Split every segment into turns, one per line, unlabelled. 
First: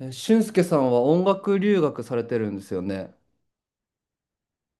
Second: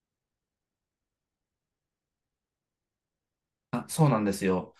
え、俊介さんは音楽留学されてるんですよね。
あ、そうなんですよ。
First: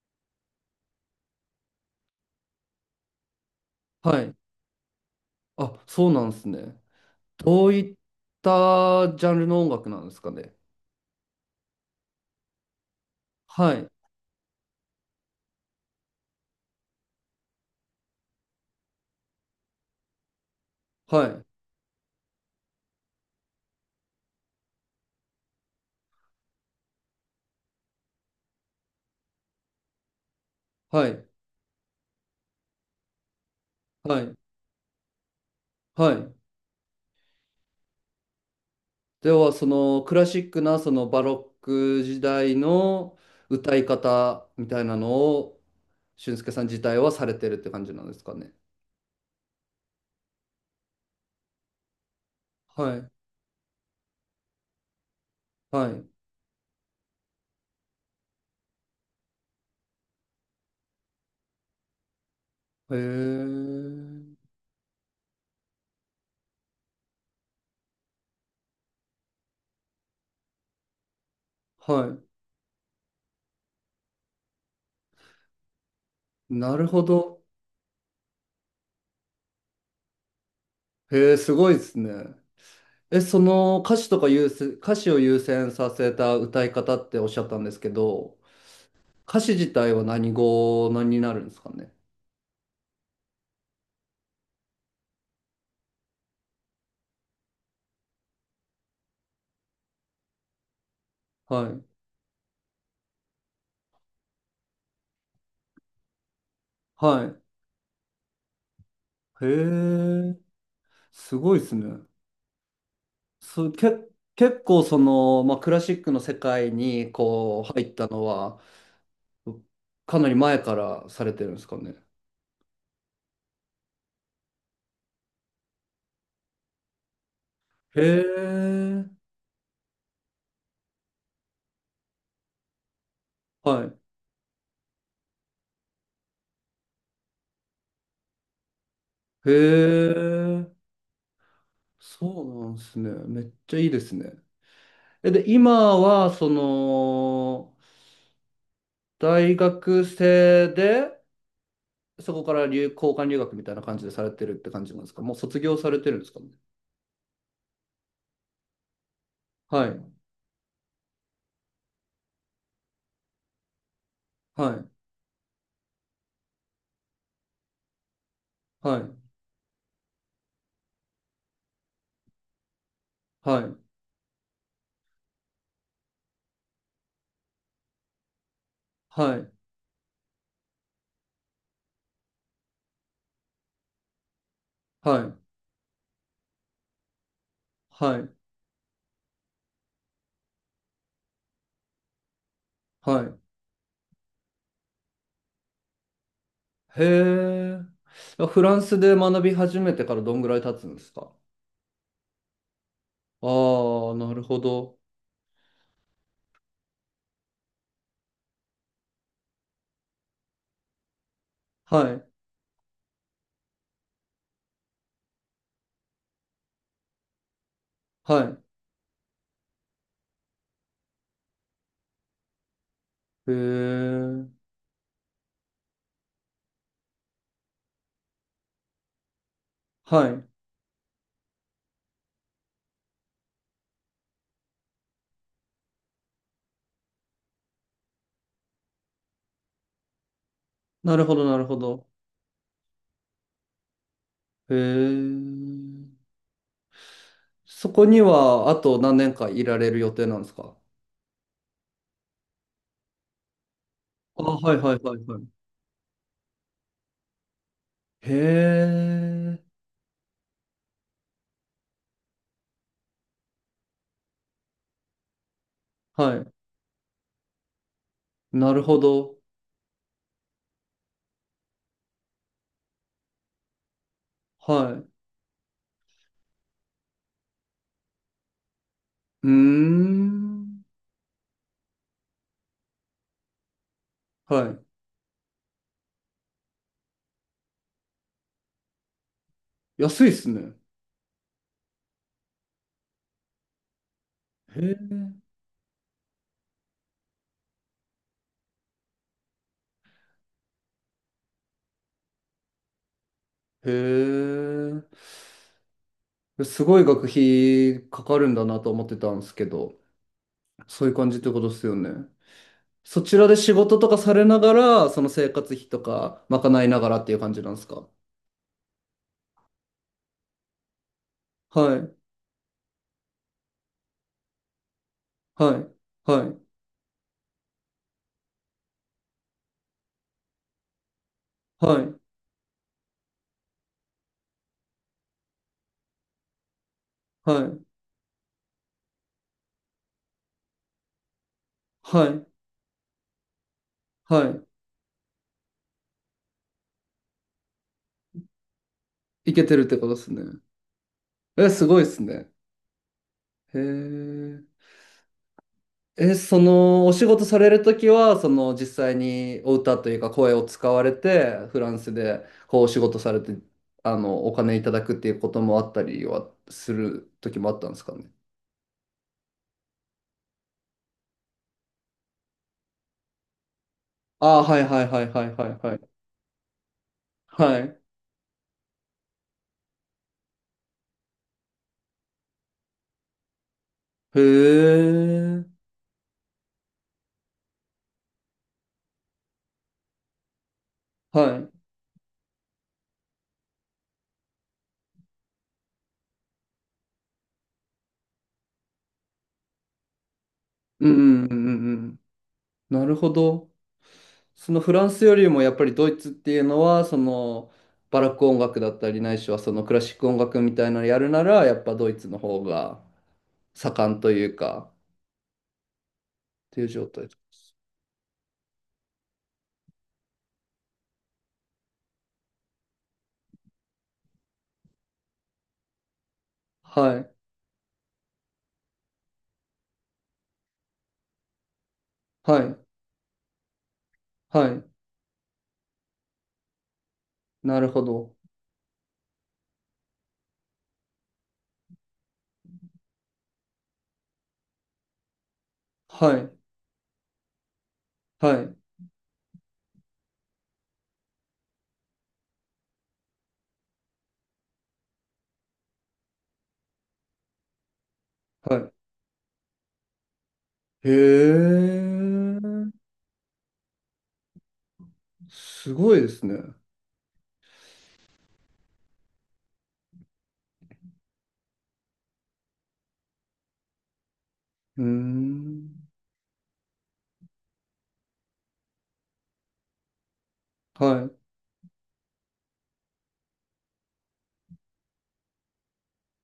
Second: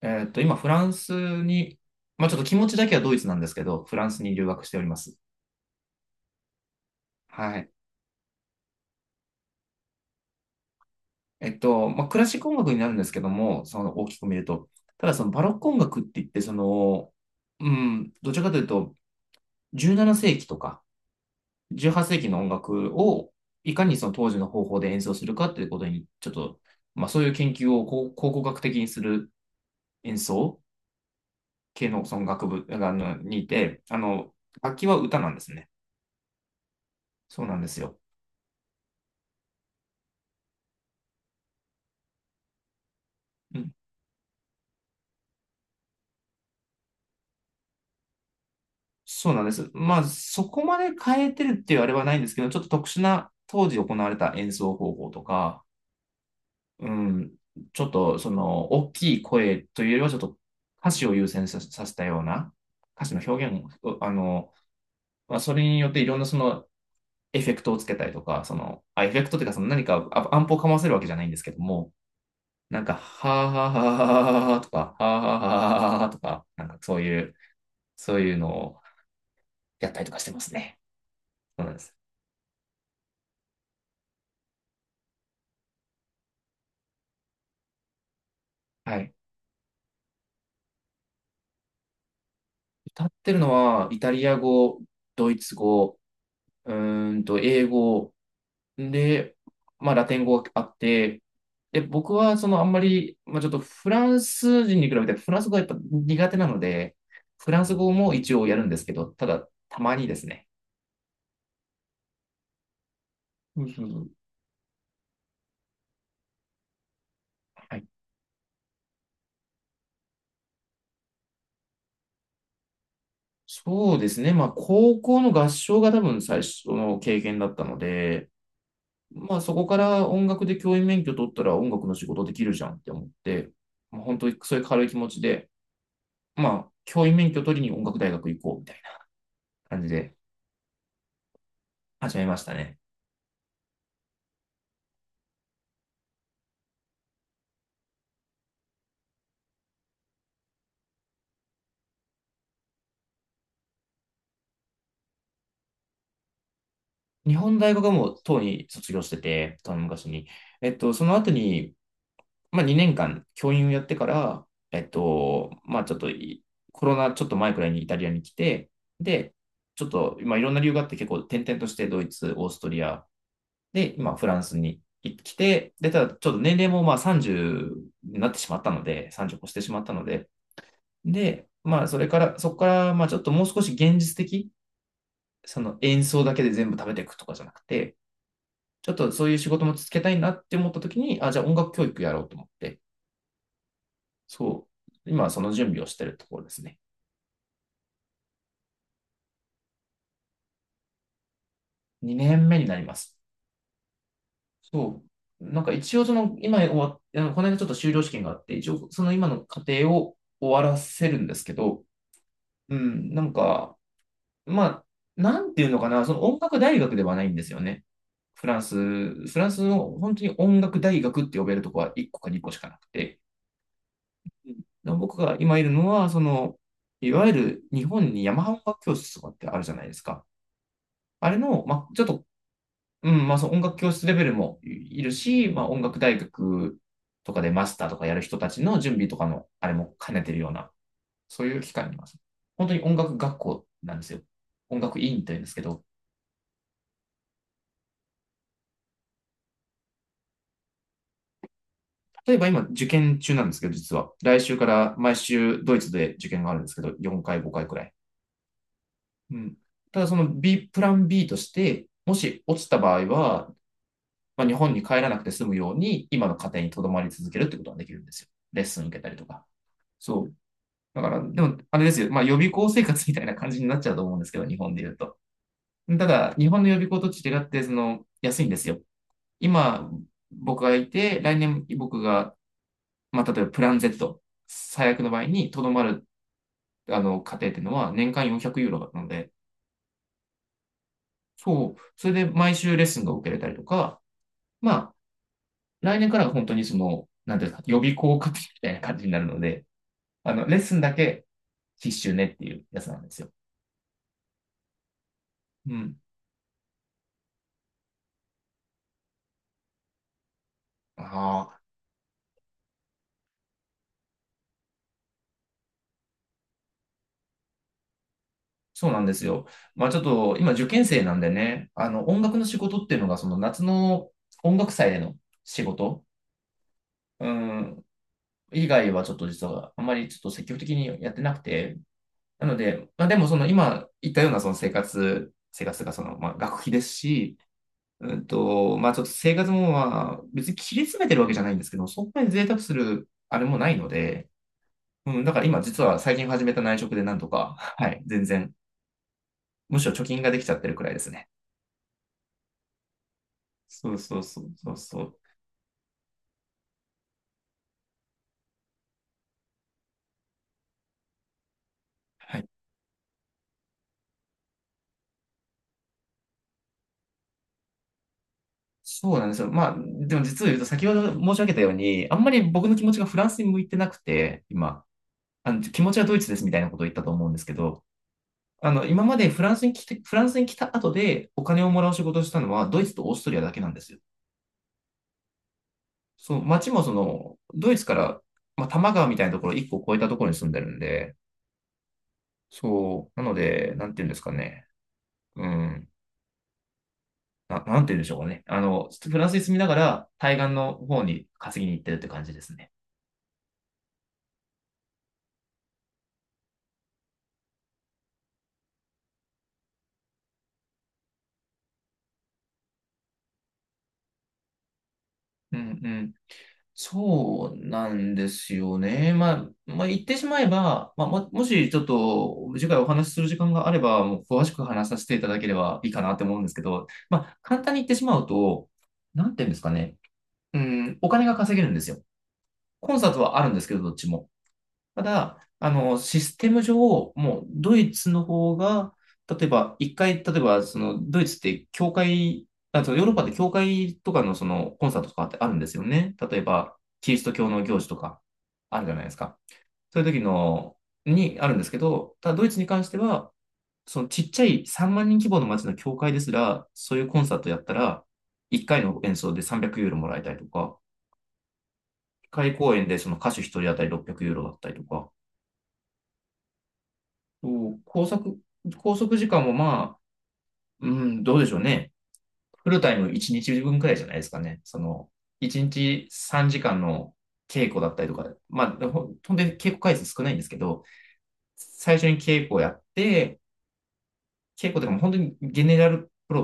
今、フランスに、まあ、ちょっと気持ちだけはドイツなんですけど、フラン
は
スに
い。
留学しております。
あ、そうなんですね。
は
ど
い。
ういったジャンルの音楽なんですかね。
まあ、クラシック音楽になるんですけども、
は
そ
い。
の大きく見ると。ただ、そのバロック音楽って言って、どちらかというと、17世紀とか
はい。
18世紀の音楽を、いかにその当時の方法で演奏するかということに、ちょっと、まあ、そういう研究を考古学的にする演奏
はい。
系のその学部あのにいて、あ
はい。
の、楽器は歌なんですね。
はい。
そうなんですよ。
では、そのクラシックな、そのバロック時代の
うん。
歌い方みたいなのを、俊介さん自体はされてるって感じなんですかね。
そうなんです。まあ、そこまで変えてるっていうあれはないんですけど、ちょっと特
は
殊
い。
な当時行われた演奏方法とか、
はい。
うん、ちょっとその大きい声というよりはちょっと歌詞を優先させたような
へ
歌詞の表現を、
え。
まあ、それによっていろんなそのエフェクトをつけたりとか、エフェクトっていうかその何かアンプをかませるわけじゃないんですけども、
は
なんか、はあはあはあはあはあとか、はあはあはあはあはあとか、
い。
なん
な
か
る
そう
ほ
いう、
ど。
そういうのをやったりとかしてますね。
へえ、す
そう
ご
なん
いで
です。
すね。え、その歌詞とか優先、歌詞を優先させた歌い方っておっしゃったんですけど、
はい。
歌詞自体は何語になるんですかね。
歌ってるのは、イタリア語、ドイツ語、英語、で、まあ、ラテン語があって、
は
で、
い。
僕は、あんまり、まあ、ちょっとフランス人に比べて、フランス語がやっぱ苦手なので、
は
フランス語も一応やるんですけど、た
い。へ
だ、たまにです
え、
ね。
すごいですね。
う
そ
んう
う、
ん
け、
うん、
結構その、まあ、クラシックの世界にこう
は
入
い、
ったのは、かなり前からされてるんですかね。
そうですね。まあ、高校の合唱が多分最初の経験だったの
へ
で、
え、
まあそこから音楽で教員免許取ったら音楽の仕事できるじゃんって思って、
はい。
まあ、本当にそういう軽い気持ちで、まあ教員免許取りに音楽大学行こうみたいな
へ
感じで
え、
始めま
そ
し
う
た
なん
ね。
ですね。めっちゃいいですね。え、で、今は、その、大学生で、そこから留、交換留学みたいな感じでされてるって感じなんですか？もう卒業されてるんですかね？
日本大学はもうとうに卒業してて、その
は
昔
い、
に。その後に、まあ2年間教員をやってから、
はい、
まあちょっといコロナちょっと前くらいにイタリアに来て、
はい、
で、ちょっと、まあいろんな理由があって結構転々としてドイツ、オーストリア、
はい、
で、今、フランスに来て、で、ただ、ちょっと年齢もまあ30になってしまったので、
は
30越
い、
してしまったので、で、まあ、それから、そこから、まあ、ちょっともう少し現実的、
はい、
その演奏だけで全部食べていくとかじゃなくて、
はい、
ちょっとそういう仕事も続けたいなって思った時に、あ、じゃあ音楽教育やろうと思って、
はい。
そう、今はその準備をしてるところですね。
へえ。フランスで学び始めてからどんぐらい経つんですか？
2年目になります。
ああー、なるほど。
そう。なんか一応その、今終わっ、あのこの間ちょっと修了試験があって、一応その今の過程を終わらせるんですけど、
はい、
うん、なんか、まあ、なんていうのかな、その音楽大学ではないんですよね。フ
は
ランス、フランスの本当に音楽大学って呼べるとこは1個か2個しかなくて、
い。へ
うん
え。
で僕が今いるのは、いわゆる日本に山マハ音楽教室とかってあるじゃないですか。
はい。
あれの、まあ、ちょっと、うん、まあ、その音楽教室レベルもいるし、まあ、音楽大学とかでマスターとかやる人たちの準備とかの、あれも兼ねてるような、
なるほ
そ
ど、
うい
な
う
る
機
ほ
会にいま
ど。
す。本当に音楽学校なんですよ。
へ
音楽院というんですけど、
え。そこには、あと何年かいられる予定なんですか？
例えば今、受験中なんですけど、実は。来
あ、
週か
はい、は
ら
い、
毎
はい、はい。
週ドイツで受験があるんですけど、4回、5回くらい。
へ
うん。
え、
ただ、プラン B として、もし落ちた場合は、まあ、日本に帰らなくて済むように、今の
は
家
い。
庭に留まり続けるってことができるんですよ。レッ
な
ス
る
ン受
ほ
けたりと
ど。
か。そう。だから、でも、あれですよ。まあ、予備校生活みたいな感じになっちゃうと思うんですけど、日本で
は
言う
い。
と。ただ、日本の予備校と違って、その、安いんですよ。
うー
今、僕が
ん。
いて、来年僕がまあ、例えばプラン Z、
は
最悪の場合にとどまる、あの、家庭っていうのは年間400ユーロだったので、
い。安いっすね。
そう、それで毎週レッスンが受けれたりとか、まあ、
へ
来年から本当にその、なんていうか、予備校家庭みたいな感じになるので、あの、レッスンだけ必修ねっていうやつなんですよ。
え、へ
うん。
え。すごい学費かかるんだなと思ってたんですけど、そ
あ
ういう感じってこ
あ、
とですよね。そちらで仕事とかされながら、その生活費とか賄いながらっていう感じなんですか？
そうなんですよ。まあちょっと、今受験生なんでね、あ
は
の、
い。
音楽の仕事っていうのが、その夏の音楽祭での仕
は
事、
い。はい。
うん、以外はちょっと実はあんまりちょっと積極的にやってなくて、
はい。
なので、まあでもその今言ったような生活がそのまあ学費ですし、
はい。
うんと、まあちょっと生活もまあ別に切り詰めてるわけじゃないんですけど、そんな
は
に
い。
贅沢するあれもないので、
は
うん、だから今実は最近始めた内職でなんとか、はい、全然、
い。いけて
む
るっ
しろ
て
貯
ことで
金が
す
で
ね。
きちゃってるくらいですね。
え、すごいっすね。へ
そうそうそう
え。
そうそう。
え、そのお仕事されるときは、その実際にお歌というか声を使われて、フランス
は
で
い。
こうお仕事されて、あの、お金いただくっていうこともあったりはするときもあったんですかね。
そうなんですよ。まあ、でも実を言うと先ほど申し上げたように、あんまり僕の気持ちがフランスに向いてなくて、
ああ、は
今、
いはいはいは
あ
い
の
はい
気持
は
ちは
い。
ドイツですみたいなことを言ったと思うんですけ
は
ど、
い。
あの、今までフランスに来て、フランスに来た後でお金をもらう仕事をしたのはドイツとオーストリアだけなんですよ。
へえ。
その街もその、ドイツから、まあ、多摩川みたいなところ1個越えたところに住んでるんで、
はい。
そう、なので、なんていうんですかね。うん。なんて言うんでしょうかね。あの、フランスに住みながら対岸の方
う
に
んうんう
稼ぎ
ん
に行っ
う
てるっ
んう
て
ん。
感じですね。
なるほど。そのフランスよりもやっぱりドイツっていうのは、そのバラック音楽だったりないしはそのクラシック音楽みたいなのやるなら、やっぱドイツの方が。盛んというか、
うんうん。
っていう状態。
そうなんですよね。まあ、言ってしまえば、まあ、もしちょっと次回お話しする時間があれば、もう詳しく話させていただければいいかなって思うんですけど、
は
ま
い、
あ、簡単に言ってしまうと、なんていうんですかね。うん、お金が稼げるんですよ。
はい、
コンサートはあるんですけど、どっちも。
はい。
ただ、あの、システム上、もうド
なる
イ
ほ
ツの
ど。
方が、例えば、一回、例えば、その、ドイツって、教会、あとヨーロッパで教会とかのそのコンサートとかってあるんですよね。
は
例え
い、
ば、キリスト教の行事とか、
はい、
あるじゃないですか。そういう時の、にあるんですけど、ただドイツに関しては、そのちっちゃい3万人規模の街の教会ですら、そういうコンサートやったら、1回
は
の演奏で300ユーロもらえたりとか、
い。へ
1回公演
え、
でその歌手1人当たり600ユーロだったりとか、
すごいですね。う
そう拘束、拘束時間もまあ、うん、どうでしょうね。フルタイム1日分くらいじゃないですかね。そ
ー
の、1
ん。
日3時間の稽古だったりとか、まあ、ほんとに稽古回数少ないんですけど、
は
最初に稽古をやって、稽古とかも本当にゲネラルプロ、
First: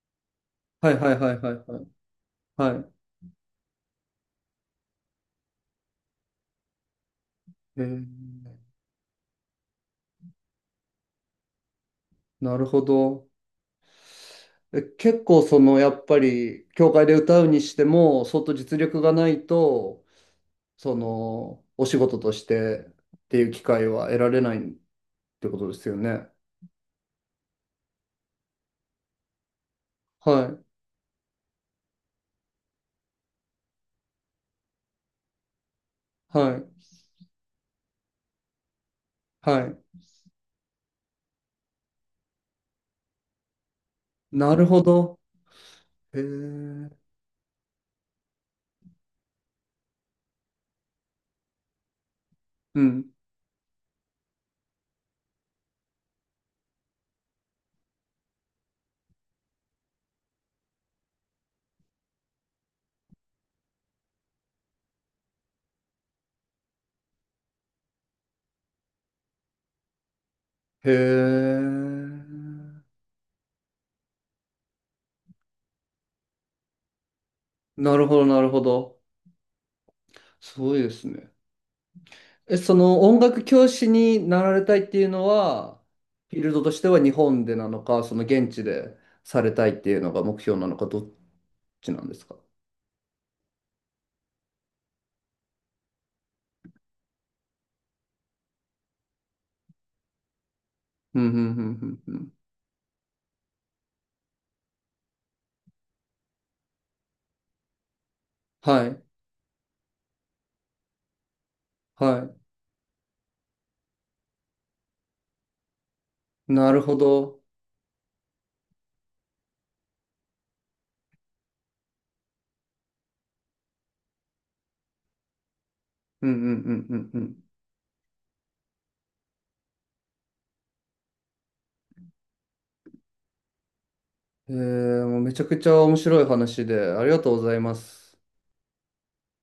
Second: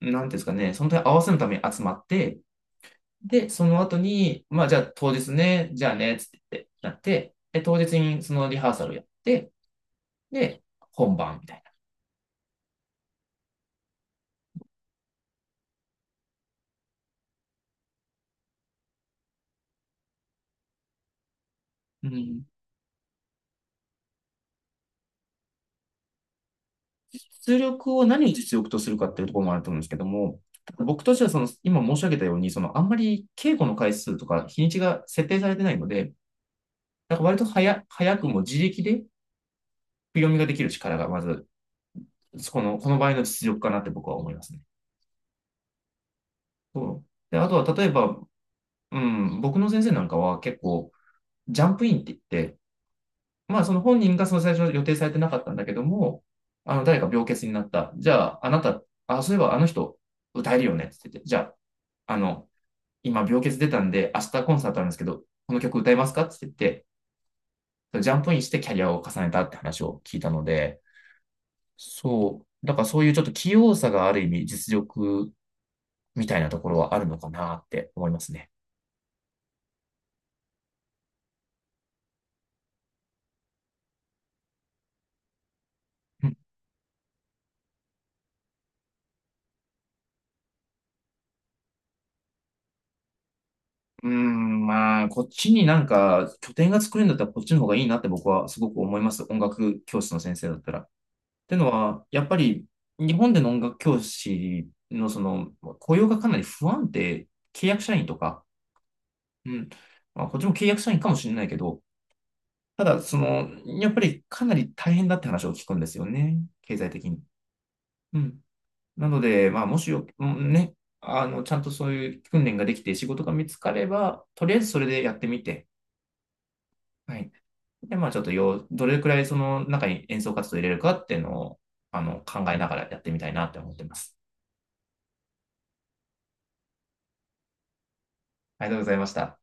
なんていうんですかね、そ
い、は
の
い、
時
は
合
い、
わせ
はい、
のた
は
めに
い、
集まって、
はい。は
で、その後に、まあ、じゃあ当日ね、じゃあね、つって言って、なって、で、当
い。へ
日にそのリハ
え、
ーサルやって、で、本番みたい
なるほど。え、結構その、やっぱり、教会で歌うにしても、相当実力がないと、その、お仕
な。う
事とし
ん、
てっていう機会は得られないってことですよね。
実力を何を実力とするかっていうところもあると思うんですけど
は
も、
い、
僕としてはその、今申し上げたように、その、あんまり稽古の回数とか日にちが設定されてないので、
はい。
なんか割と早くも自力で振り
はい、
読みができる力がまず、この場合の実力かなって僕は思います
な
ね。
るほど。へえ。
そう。で、あとは例えば、うん、僕の先生なんかは結構、ジャンプインって言って、
うん。
まあその本人がその最初予定されてなかったんだけども、あの、誰か病欠になった。じゃあ、あなた、あ、そういえばあの人歌えるよねって言って、じゃあ、あの、今病欠出たんで、明日コンサートあるんですけど、この曲歌えますかって言って、ジャンプインしてキャリアを重ねたって話を聞いたので、
へえ。
そう、だからそういうちょっと器用さがある意味実力みたいなところはあるのかなって
なる
思い
ほ
ま
ど、
す
なる
ね。
ほど。すごいですね。え、その音楽教師になられたいっていうのは、フィールドとしては日本でなのか、その現地でされたいっていうのが目標なのか、どっちなんですか？
うーん、まあ、こっちになんか拠点が作れるんだったらこっちの方がいいなって僕はすごく思います。音楽教室の先生だったら。っ
うん、うん、うん、
てのは、
うん。う
やっ
ん、
ぱり日本での音楽教師のその雇用がかなり不安定、契約社員とか、
はい、
うん。まあ、こっちも契約社員かもしれないけど、
は
ただ、その、やっぱりかなり大変だって話を聞くんですよね。
い。な
経
る
済
ほ
的に。
ど。
うん。なので、まあ、もしよ、うんね、あの、ちゃんとそういう訓練ができて仕事が見つかれば、とりあえずそれでやってみて、
うん、うん、うん、
は
う
い。
ん、
で、まあ、ちょっとよ、どれくらいその中に演奏活動を入れるかっていうのを、あの、考えながらやってみたいなって思ってます。
うん。えー、もうめちゃくちゃ面白い話で、ありがとうございます。
ありがとうございました。